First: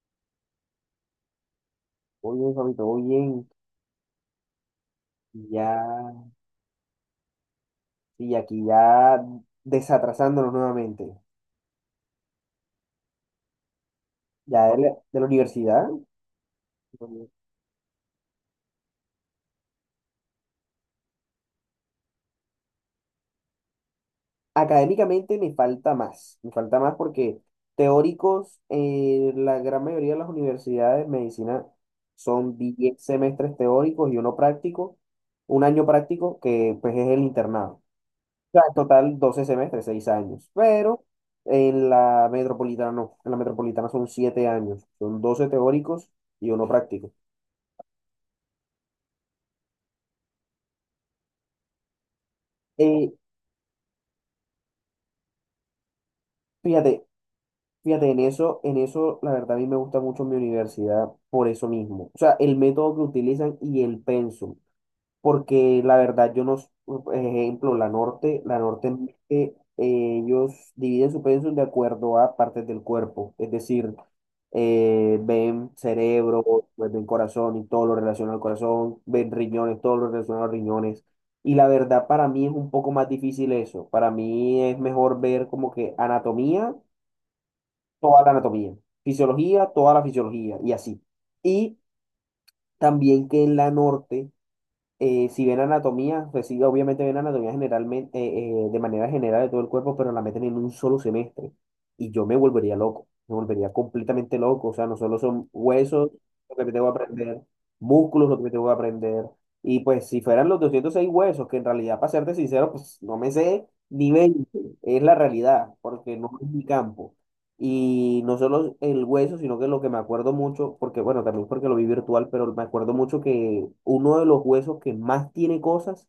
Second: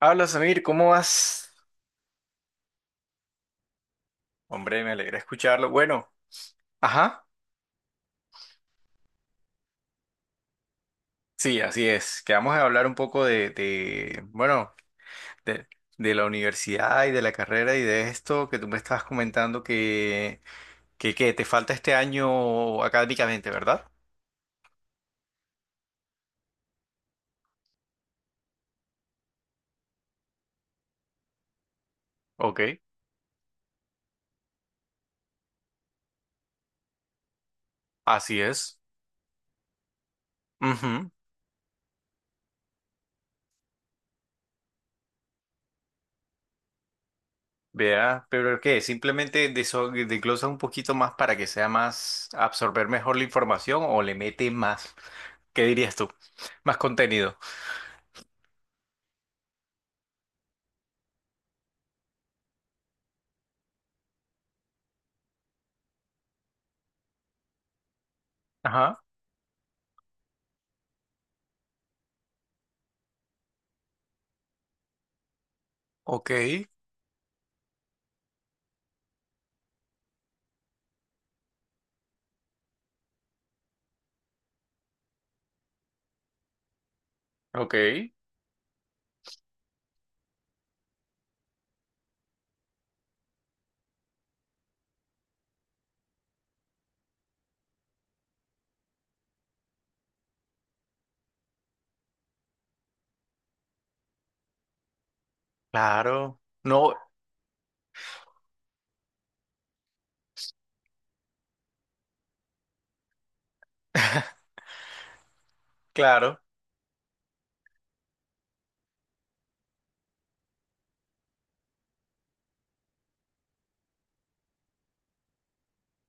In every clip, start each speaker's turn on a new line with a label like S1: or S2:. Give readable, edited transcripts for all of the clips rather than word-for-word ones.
S1: Habla Samir, ¿cómo vas?
S2: Muy bien, Fabito, muy bien.
S1: Hombre, me alegra
S2: Y Ya,
S1: escucharlo. Bueno, ajá,
S2: sí, y aquí ya desatrasándonos nuevamente.
S1: sí, así es. Que vamos a hablar un poco
S2: Ya
S1: bueno,
S2: de la, de la
S1: de,
S2: universidad,
S1: de la universidad y de la carrera y de esto que tú me estabas comentando que te falta este año académicamente, ¿verdad?
S2: Académicamente me falta más. Me falta más porque teóricos, la gran mayoría de las universidades de medicina son
S1: Ok,
S2: 10 semestres teóricos y uno práctico, un año práctico que pues es el internado.
S1: así
S2: Sea, en
S1: es.
S2: total 12 semestres, 6 años. Pero
S1: Ujú.
S2: en la metropolitana no. En la metropolitana son 7 años. Son 12 teóricos y uno práctico.
S1: Vea, pero ¿qué? Simplemente desglosa un poquito más para que sea más, absorber
S2: Eh,
S1: mejor la información o le mete más, ¿qué dirías tú? Más
S2: fíjate,
S1: contenido.
S2: fíjate, en eso, la verdad, a mí me gusta mucho mi universidad por eso mismo. O sea, el método que utilizan y el pensum. Porque la verdad yo no, s- por ejemplo, la norte, ellos dividen su pensum de acuerdo a partes del cuerpo, es decir, ven
S1: Ok,
S2: cerebro, pues, ven corazón y todo lo relacionado al corazón, ven riñones, todo lo relacionado a los riñones. Y la verdad para mí es un poco más difícil eso, para mí es mejor ver como que anatomía,
S1: ok,
S2: toda la anatomía, fisiología, toda la fisiología y así. Y también que en la norte si ven anatomía, pues sí, obviamente ven anatomía generalmente, de manera general de todo el cuerpo, pero la meten en un solo semestre. Y yo me volvería loco, me volvería completamente loco. O sea, no solo son huesos
S1: claro.
S2: lo que me tengo
S1: No,
S2: que aprender, músculos lo que me tengo que aprender. Y pues si fueran los 206 huesos, que en realidad, para serte sincero, pues no me sé ni 20, es la realidad, porque no
S1: claro.
S2: es mi campo. Y no solo el hueso, sino que lo que me acuerdo mucho, porque bueno, también porque lo vi virtual, pero me acuerdo mucho que uno de los huesos que más tiene cosas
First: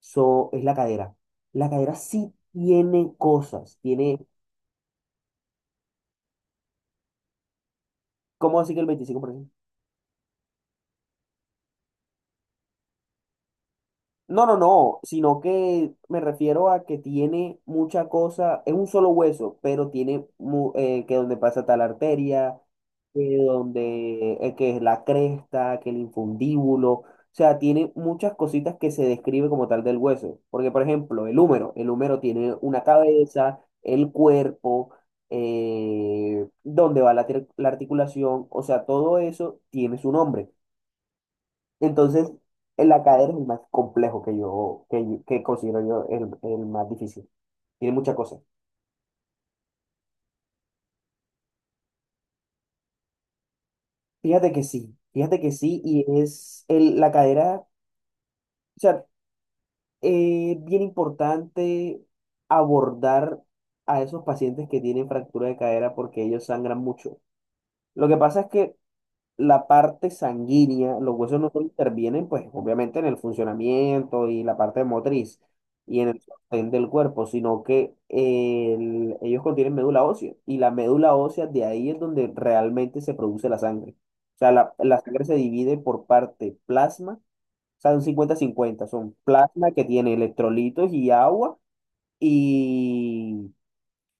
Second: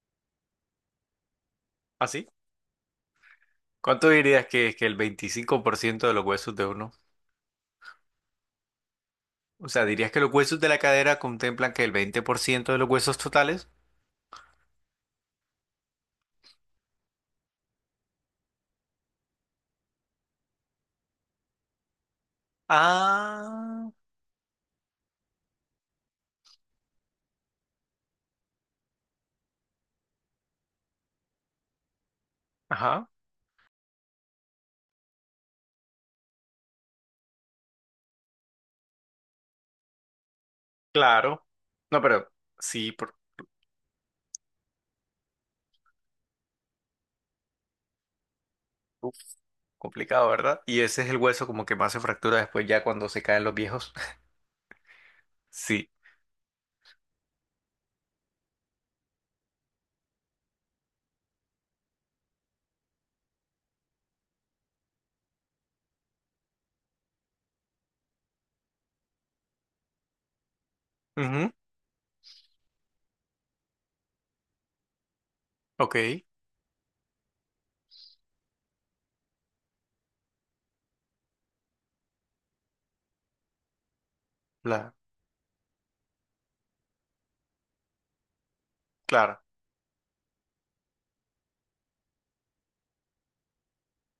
S2: so, es la cadera. La cadera
S1: ¿Así?
S2: sí tiene cosas,
S1: ¿Cuánto
S2: tiene,
S1: dirías que es que el 25% de los huesos de uno?
S2: ¿cómo así que el 25%?
S1: O sea, ¿dirías que los huesos de la cadera contemplan que el 20% de los huesos totales?
S2: No, no, no, sino que me refiero a que tiene mucha cosa, es un solo hueso, pero tiene que donde pasa tal arteria, que
S1: Ah,
S2: donde que es la cresta, que el infundíbulo, o sea, tiene muchas cositas que se describe como tal del hueso, porque por ejemplo, el húmero tiene una
S1: ajá,
S2: cabeza, el cuerpo, donde va la articulación, o sea, todo eso tiene su nombre.
S1: claro. No, pero
S2: Entonces,
S1: sí,
S2: el
S1: por-
S2: ACADER es el más complejo que considero yo el más difícil. Tiene muchas cosas.
S1: uf, complicado, ¿verdad? Y ese es el hueso como que más se fractura después ya cuando se caen los viejos.
S2: Fíjate que sí,
S1: Sí.
S2: y es la cadera, o sea, es bien importante abordar a esos pacientes que tienen fractura de cadera porque ellos sangran mucho. Lo que pasa es que la parte sanguínea, los huesos no
S1: Ujú.
S2: solo intervienen, pues obviamente en el funcionamiento y la parte motriz
S1: Ok,
S2: y en el sostén del cuerpo, sino que ellos contienen médula ósea y la médula ósea de ahí es donde realmente se produce la sangre. O sea,
S1: la,
S2: la sangre se divide por parte plasma, o sea, un cincuenta-cincuenta son
S1: claro,
S2: plasma que tiene electrolitos y agua y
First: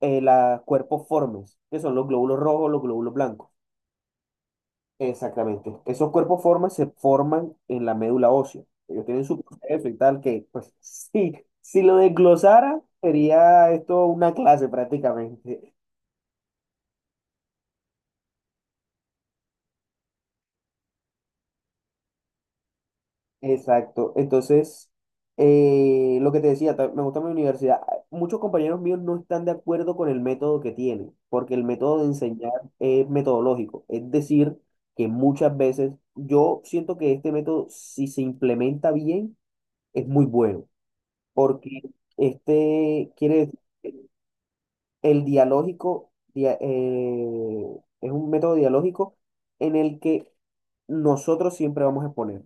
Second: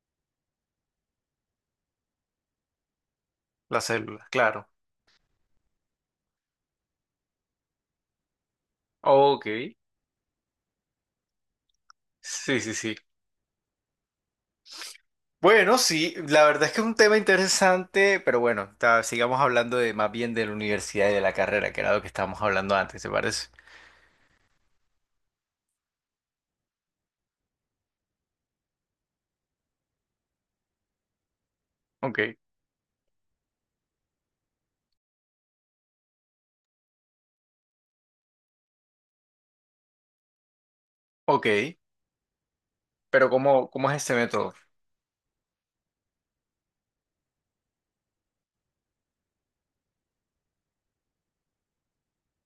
S2: los cuerpos formes, que son los glóbulos rojos, los glóbulos blancos.
S1: la célula, claro.
S2: Exactamente. Esos cuerpos formas se forman en la médula ósea. Ellos tienen su
S1: Ok,
S2: proceso y tal, que pues sí, si lo
S1: sí, sí,
S2: desglosara,
S1: sí.
S2: sería esto una clase prácticamente.
S1: Bueno, sí, la verdad es que es un tema interesante, pero bueno, sigamos hablando de más bien de la universidad y de la carrera, que era lo que estábamos hablando antes, ¿te parece?
S2: Exacto. Entonces, lo que te decía, me gusta mi universidad. Muchos compañeros míos no están de acuerdo con el método que tienen, porque el método de
S1: Ok.
S2: enseñar es metodológico. Es decir, que muchas veces yo siento que este método, si se implementa bien, es muy bueno.
S1: Ok,
S2: Porque este
S1: pero
S2: quiere decir
S1: cómo
S2: que
S1: es este método?
S2: es un método dialógico en el que nosotros siempre vamos a exponer,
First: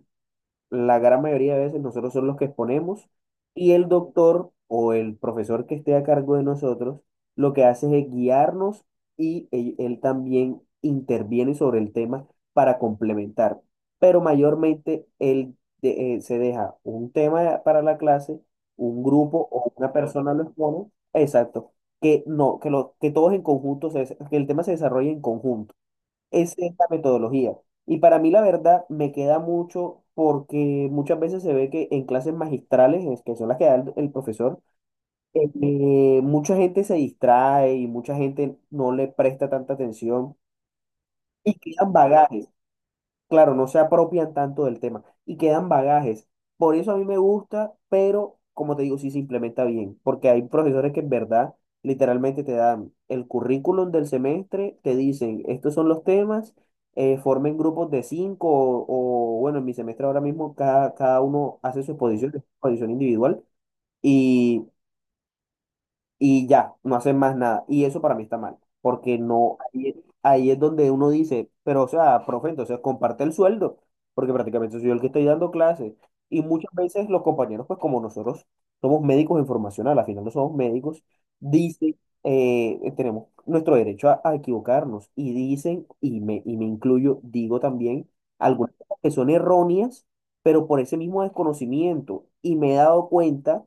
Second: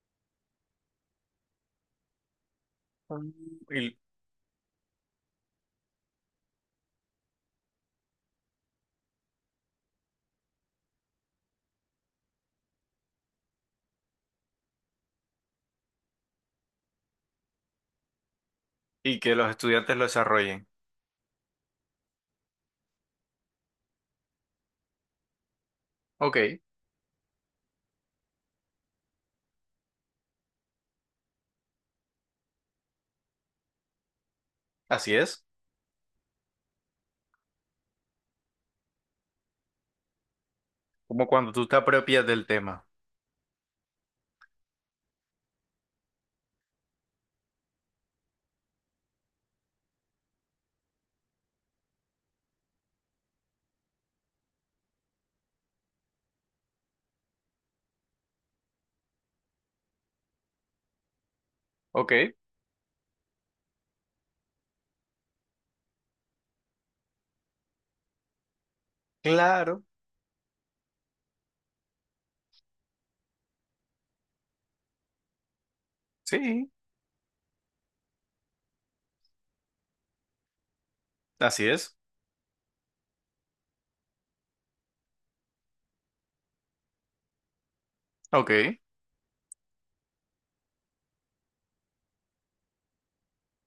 S2: la gran mayoría de veces nosotros somos los que exponemos,
S1: Mm.
S2: y el
S1: Y,
S2: doctor o el profesor que esté a cargo de nosotros lo que hace es guiarnos y él también interviene sobre el tema para complementar. Pero mayormente él se deja un tema para la clase, un
S1: y que
S2: grupo
S1: los
S2: o una
S1: estudiantes lo
S2: persona lo
S1: desarrollen.
S2: expone, exacto, que no, que, lo, que todos en conjunto, que el tema se desarrolle en conjunto. Esa
S1: Ok,
S2: es la metodología. Y para mí, la verdad, me queda mucho porque muchas veces se ve que en clases magistrales, es que son las que da el profesor,
S1: así es,
S2: mucha gente se distrae y mucha gente no le presta tanta atención
S1: como cuando
S2: y
S1: tú te
S2: quedan
S1: apropias del
S2: bagajes,
S1: tema.
S2: claro, no se apropian tanto del tema y quedan bagajes. Por eso a mí me gusta, pero como te digo, sí se implementa bien, porque hay profesores que en verdad literalmente te dan el currículum del semestre, te dicen, estos son los temas, formen grupos de cinco, o bueno, en mi semestre ahora mismo cada uno hace su
S1: Ok.
S2: exposición, exposición individual y ya, no hacen más nada. Y eso para mí está mal, porque no,
S1: Claro,
S2: ahí es donde uno dice, pero o sea, profe, entonces comparte el sueldo, porque prácticamente soy yo el que estoy dando clases. Y
S1: sí,
S2: muchas veces los compañeros, pues como nosotros somos médicos en formación, al final no somos médicos,
S1: así es.
S2: dicen, tenemos nuestro derecho a equivocarnos y dicen, y me incluyo, digo también,
S1: Ok,
S2: algunas cosas que son erróneas, pero por ese mismo desconocimiento. Y me he dado cuenta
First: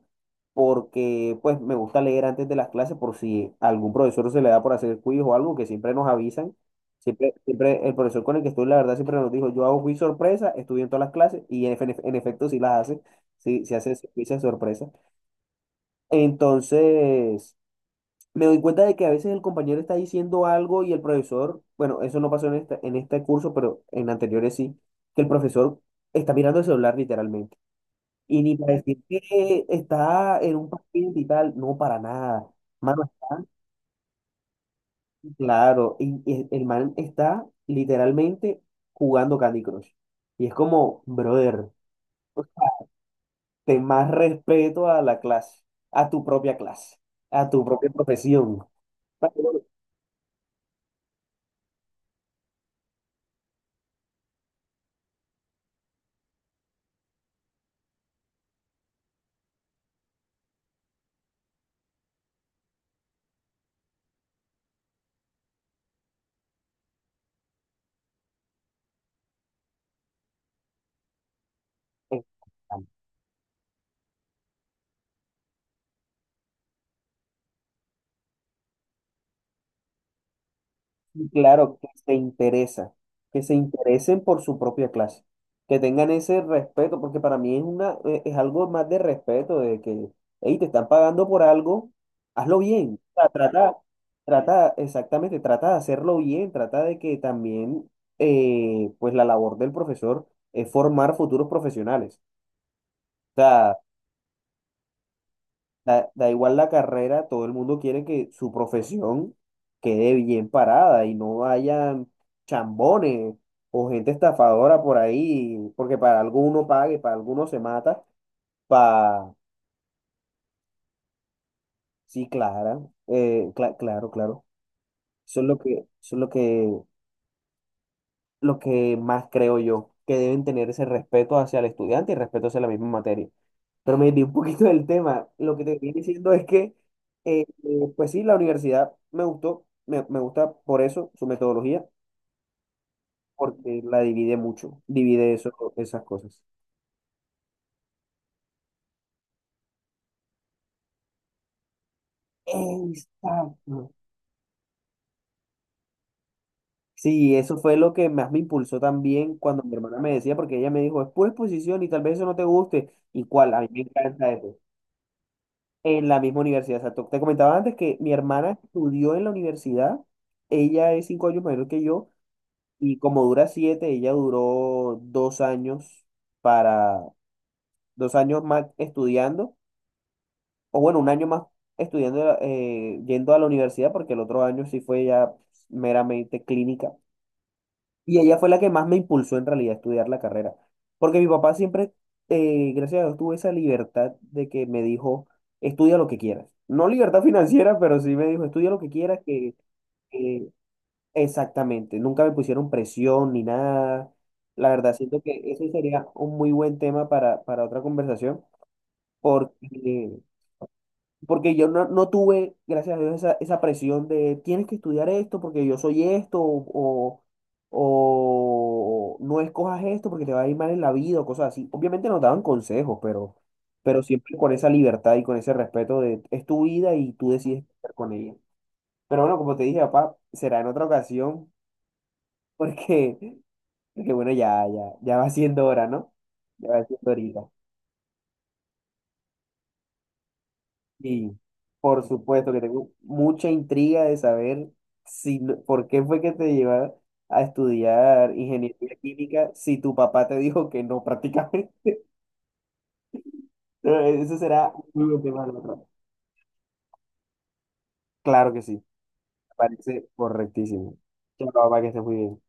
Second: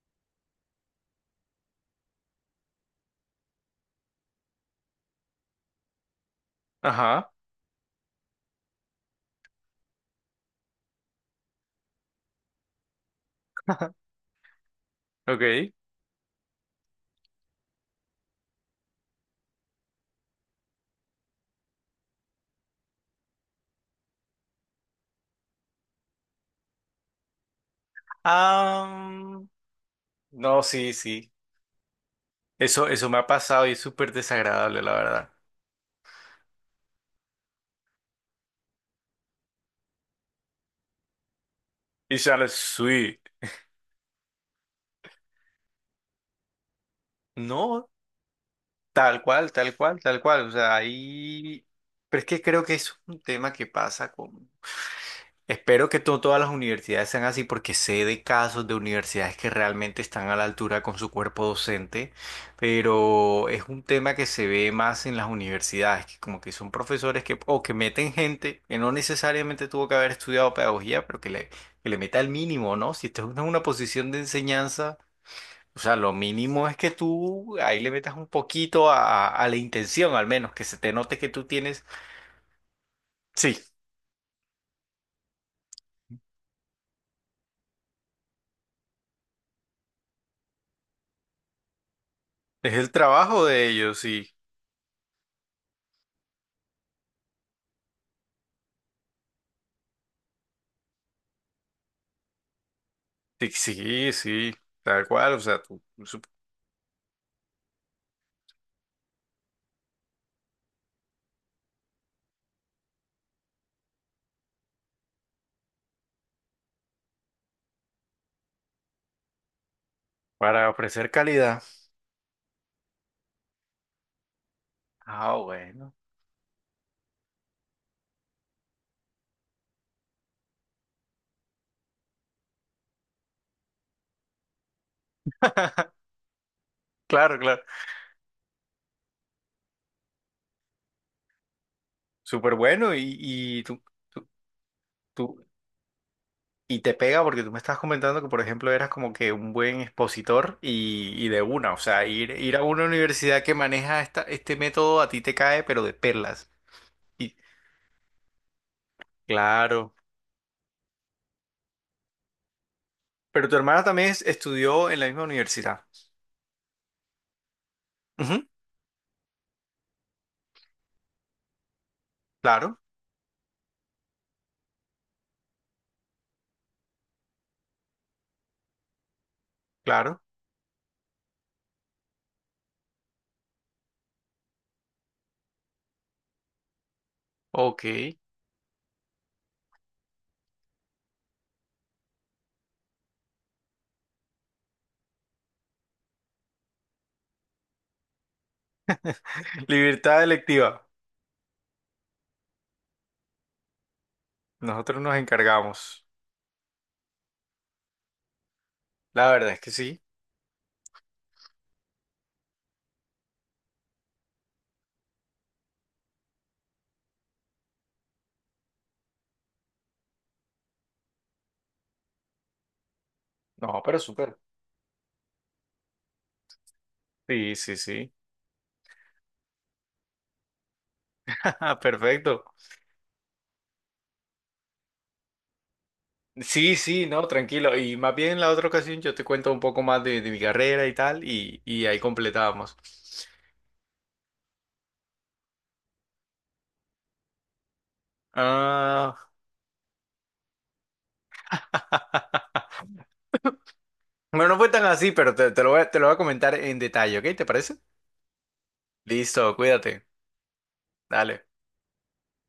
S2: porque pues me gusta leer antes de las clases por si a algún profesor se le da por hacer quiz o algo que siempre nos avisan.
S1: ajá,
S2: Siempre, siempre el profesor con el que estoy, la verdad, siempre nos dijo, yo hago quiz sorpresa, estudio en todas las clases y en efecto sí las hace, sí, sí hace quiz de sorpresa.
S1: ok.
S2: Entonces, me doy cuenta de que a veces el compañero está diciendo algo y el profesor, bueno, eso no pasó en en este curso, pero en anteriores sí, que el profesor está mirando el celular literalmente. Y ni para decir
S1: Ah,
S2: que está en
S1: no,
S2: un
S1: sí,
S2: partido y
S1: sí.
S2: tal, no, para nada.
S1: Eso,
S2: Mano,
S1: eso me ha
S2: está,
S1: pasado y es súper desagradable, la verdad.
S2: claro, y el man está literalmente jugando Candy Crush. Y es como, brother,
S1: Y sale sweet.
S2: ten más respeto a la clase, a tu propia clase, a tu
S1: No,
S2: propia profesión.
S1: tal cual, tal cual, tal cual. O sea, ahí... Pero es que creo que es un tema que pasa con... Espero que todas las universidades sean así porque sé de casos de universidades que realmente están a la altura con su cuerpo docente, pero es un tema que se ve más en las universidades, que como que son profesores que o que meten gente que no necesariamente tuvo que haber estudiado pedagogía, pero que le meta el mínimo, ¿no? Si estás en una posición de enseñanza. O sea, lo mínimo es que tú ahí le metas un poquito a la intención, al menos, que se te note que tú
S2: Claro,
S1: tienes.
S2: que se interesa, que se
S1: Sí,
S2: interesen por su propia clase, que tengan ese respeto, porque para mí es es algo más de respeto, de que, hey, te están pagando por algo, hazlo
S1: es el
S2: bien, o sea,
S1: trabajo de ellos, sí.
S2: exactamente, trata de hacerlo bien, trata de que también, pues la labor del profesor es formar futuros profesionales. O
S1: Sí,
S2: sea.
S1: sí, sí, tal cual, o sea,
S2: Da, da igual la carrera, todo el mundo quiere que su profesión quede bien parada y no hayan chambones o gente estafadora por ahí, porque para alguno pague, para alguno se mata, para...
S1: para ofrecer calidad.
S2: Sí, Clara, claro, claro.
S1: Ah,
S2: Eso es
S1: bueno.
S2: es lo que, lo que más creo yo, que deben tener ese respeto hacia el estudiante y respeto hacia la misma materia. Pero me di un poquito del tema. Lo que te estoy diciendo es que,
S1: Claro, claro.
S2: pues sí, la universidad me gusta por eso, su metodología,
S1: Súper bueno
S2: porque la
S1: tú,
S2: divide mucho, divide
S1: tú-
S2: eso, esas cosas.
S1: y te pega porque tú me estás comentando que, por ejemplo, eras como que un buen expositor y de una, o sea, ir a una universidad que
S2: Exacto.
S1: maneja este método a ti te cae, pero de perlas. Y
S2: Sí, eso fue lo que más me impulsó también cuando mi
S1: claro.
S2: hermana me decía, porque ella me dijo, es pura exposición y tal vez eso no te guste. ¿Y
S1: Pero
S2: cuál?
S1: tu
S2: A mí me
S1: hermana también
S2: encanta eso.
S1: estudió en la misma universidad.
S2: En la misma universidad. Exacto. Te comentaba antes que mi
S1: Ujú.
S2: hermana estudió en la universidad, ella es 5 años mayor que yo.
S1: Claro,
S2: Y como dura siete, ella duró para, dos años más estudiando,
S1: claro.
S2: o bueno, un año más estudiando, yendo a la universidad, porque el otro año sí fue ya meramente clínica.
S1: Ok.
S2: Y ella fue la que más me impulsó en realidad a estudiar la carrera, porque mi papá siempre, gracias a Dios, tuvo esa libertad de que me dijo, estudia lo que quieras. No libertad financiera, pero sí me dijo, estudia lo que quieras, que,
S1: Libertad electiva.
S2: exactamente, nunca me pusieron presión ni nada. La verdad,
S1: Nosotros nos
S2: siento que eso
S1: encargamos.
S2: sería un muy buen tema para otra conversación,
S1: La verdad es que sí.
S2: porque, porque yo no tuve, gracias a Dios, esa presión de tienes que estudiar esto porque yo soy esto, o no escojas esto porque te va a ir mal en la vida, o cosas así. Obviamente nos daban consejos,
S1: No, pero
S2: pero
S1: súper.
S2: siempre con esa libertad y con ese respeto de es tu vida y tú
S1: Sí,
S2: decides qué
S1: sí,
S2: hacer con
S1: sí.
S2: ella. Pero bueno, como te dije, papá, será en otra ocasión,
S1: Perfecto.
S2: porque. Porque bueno, ya va siendo hora, ¿no? Ya
S1: Sí,
S2: va
S1: sí,
S2: siendo
S1: no,
S2: horita.
S1: tranquilo. Y más bien en la otra ocasión yo te cuento un poco más de mi carrera y tal,
S2: Y
S1: y ahí
S2: por supuesto que
S1: completábamos.
S2: tengo mucha intriga de saber si, por qué fue que te llevaron a estudiar ingeniería
S1: Ah,
S2: química si tu papá te dijo que no prácticamente. Eso
S1: bueno, no fue
S2: será
S1: tan
S2: un
S1: así,
S2: muy buen
S1: pero
S2: tema de la otra.
S1: te lo voy a comentar en detalle, ¿ok? ¿Te parece?
S2: Claro que sí, me
S1: Listo, cuídate.
S2: parece correctísimo.
S1: Dale.
S2: Chao, papá, que estés muy bien.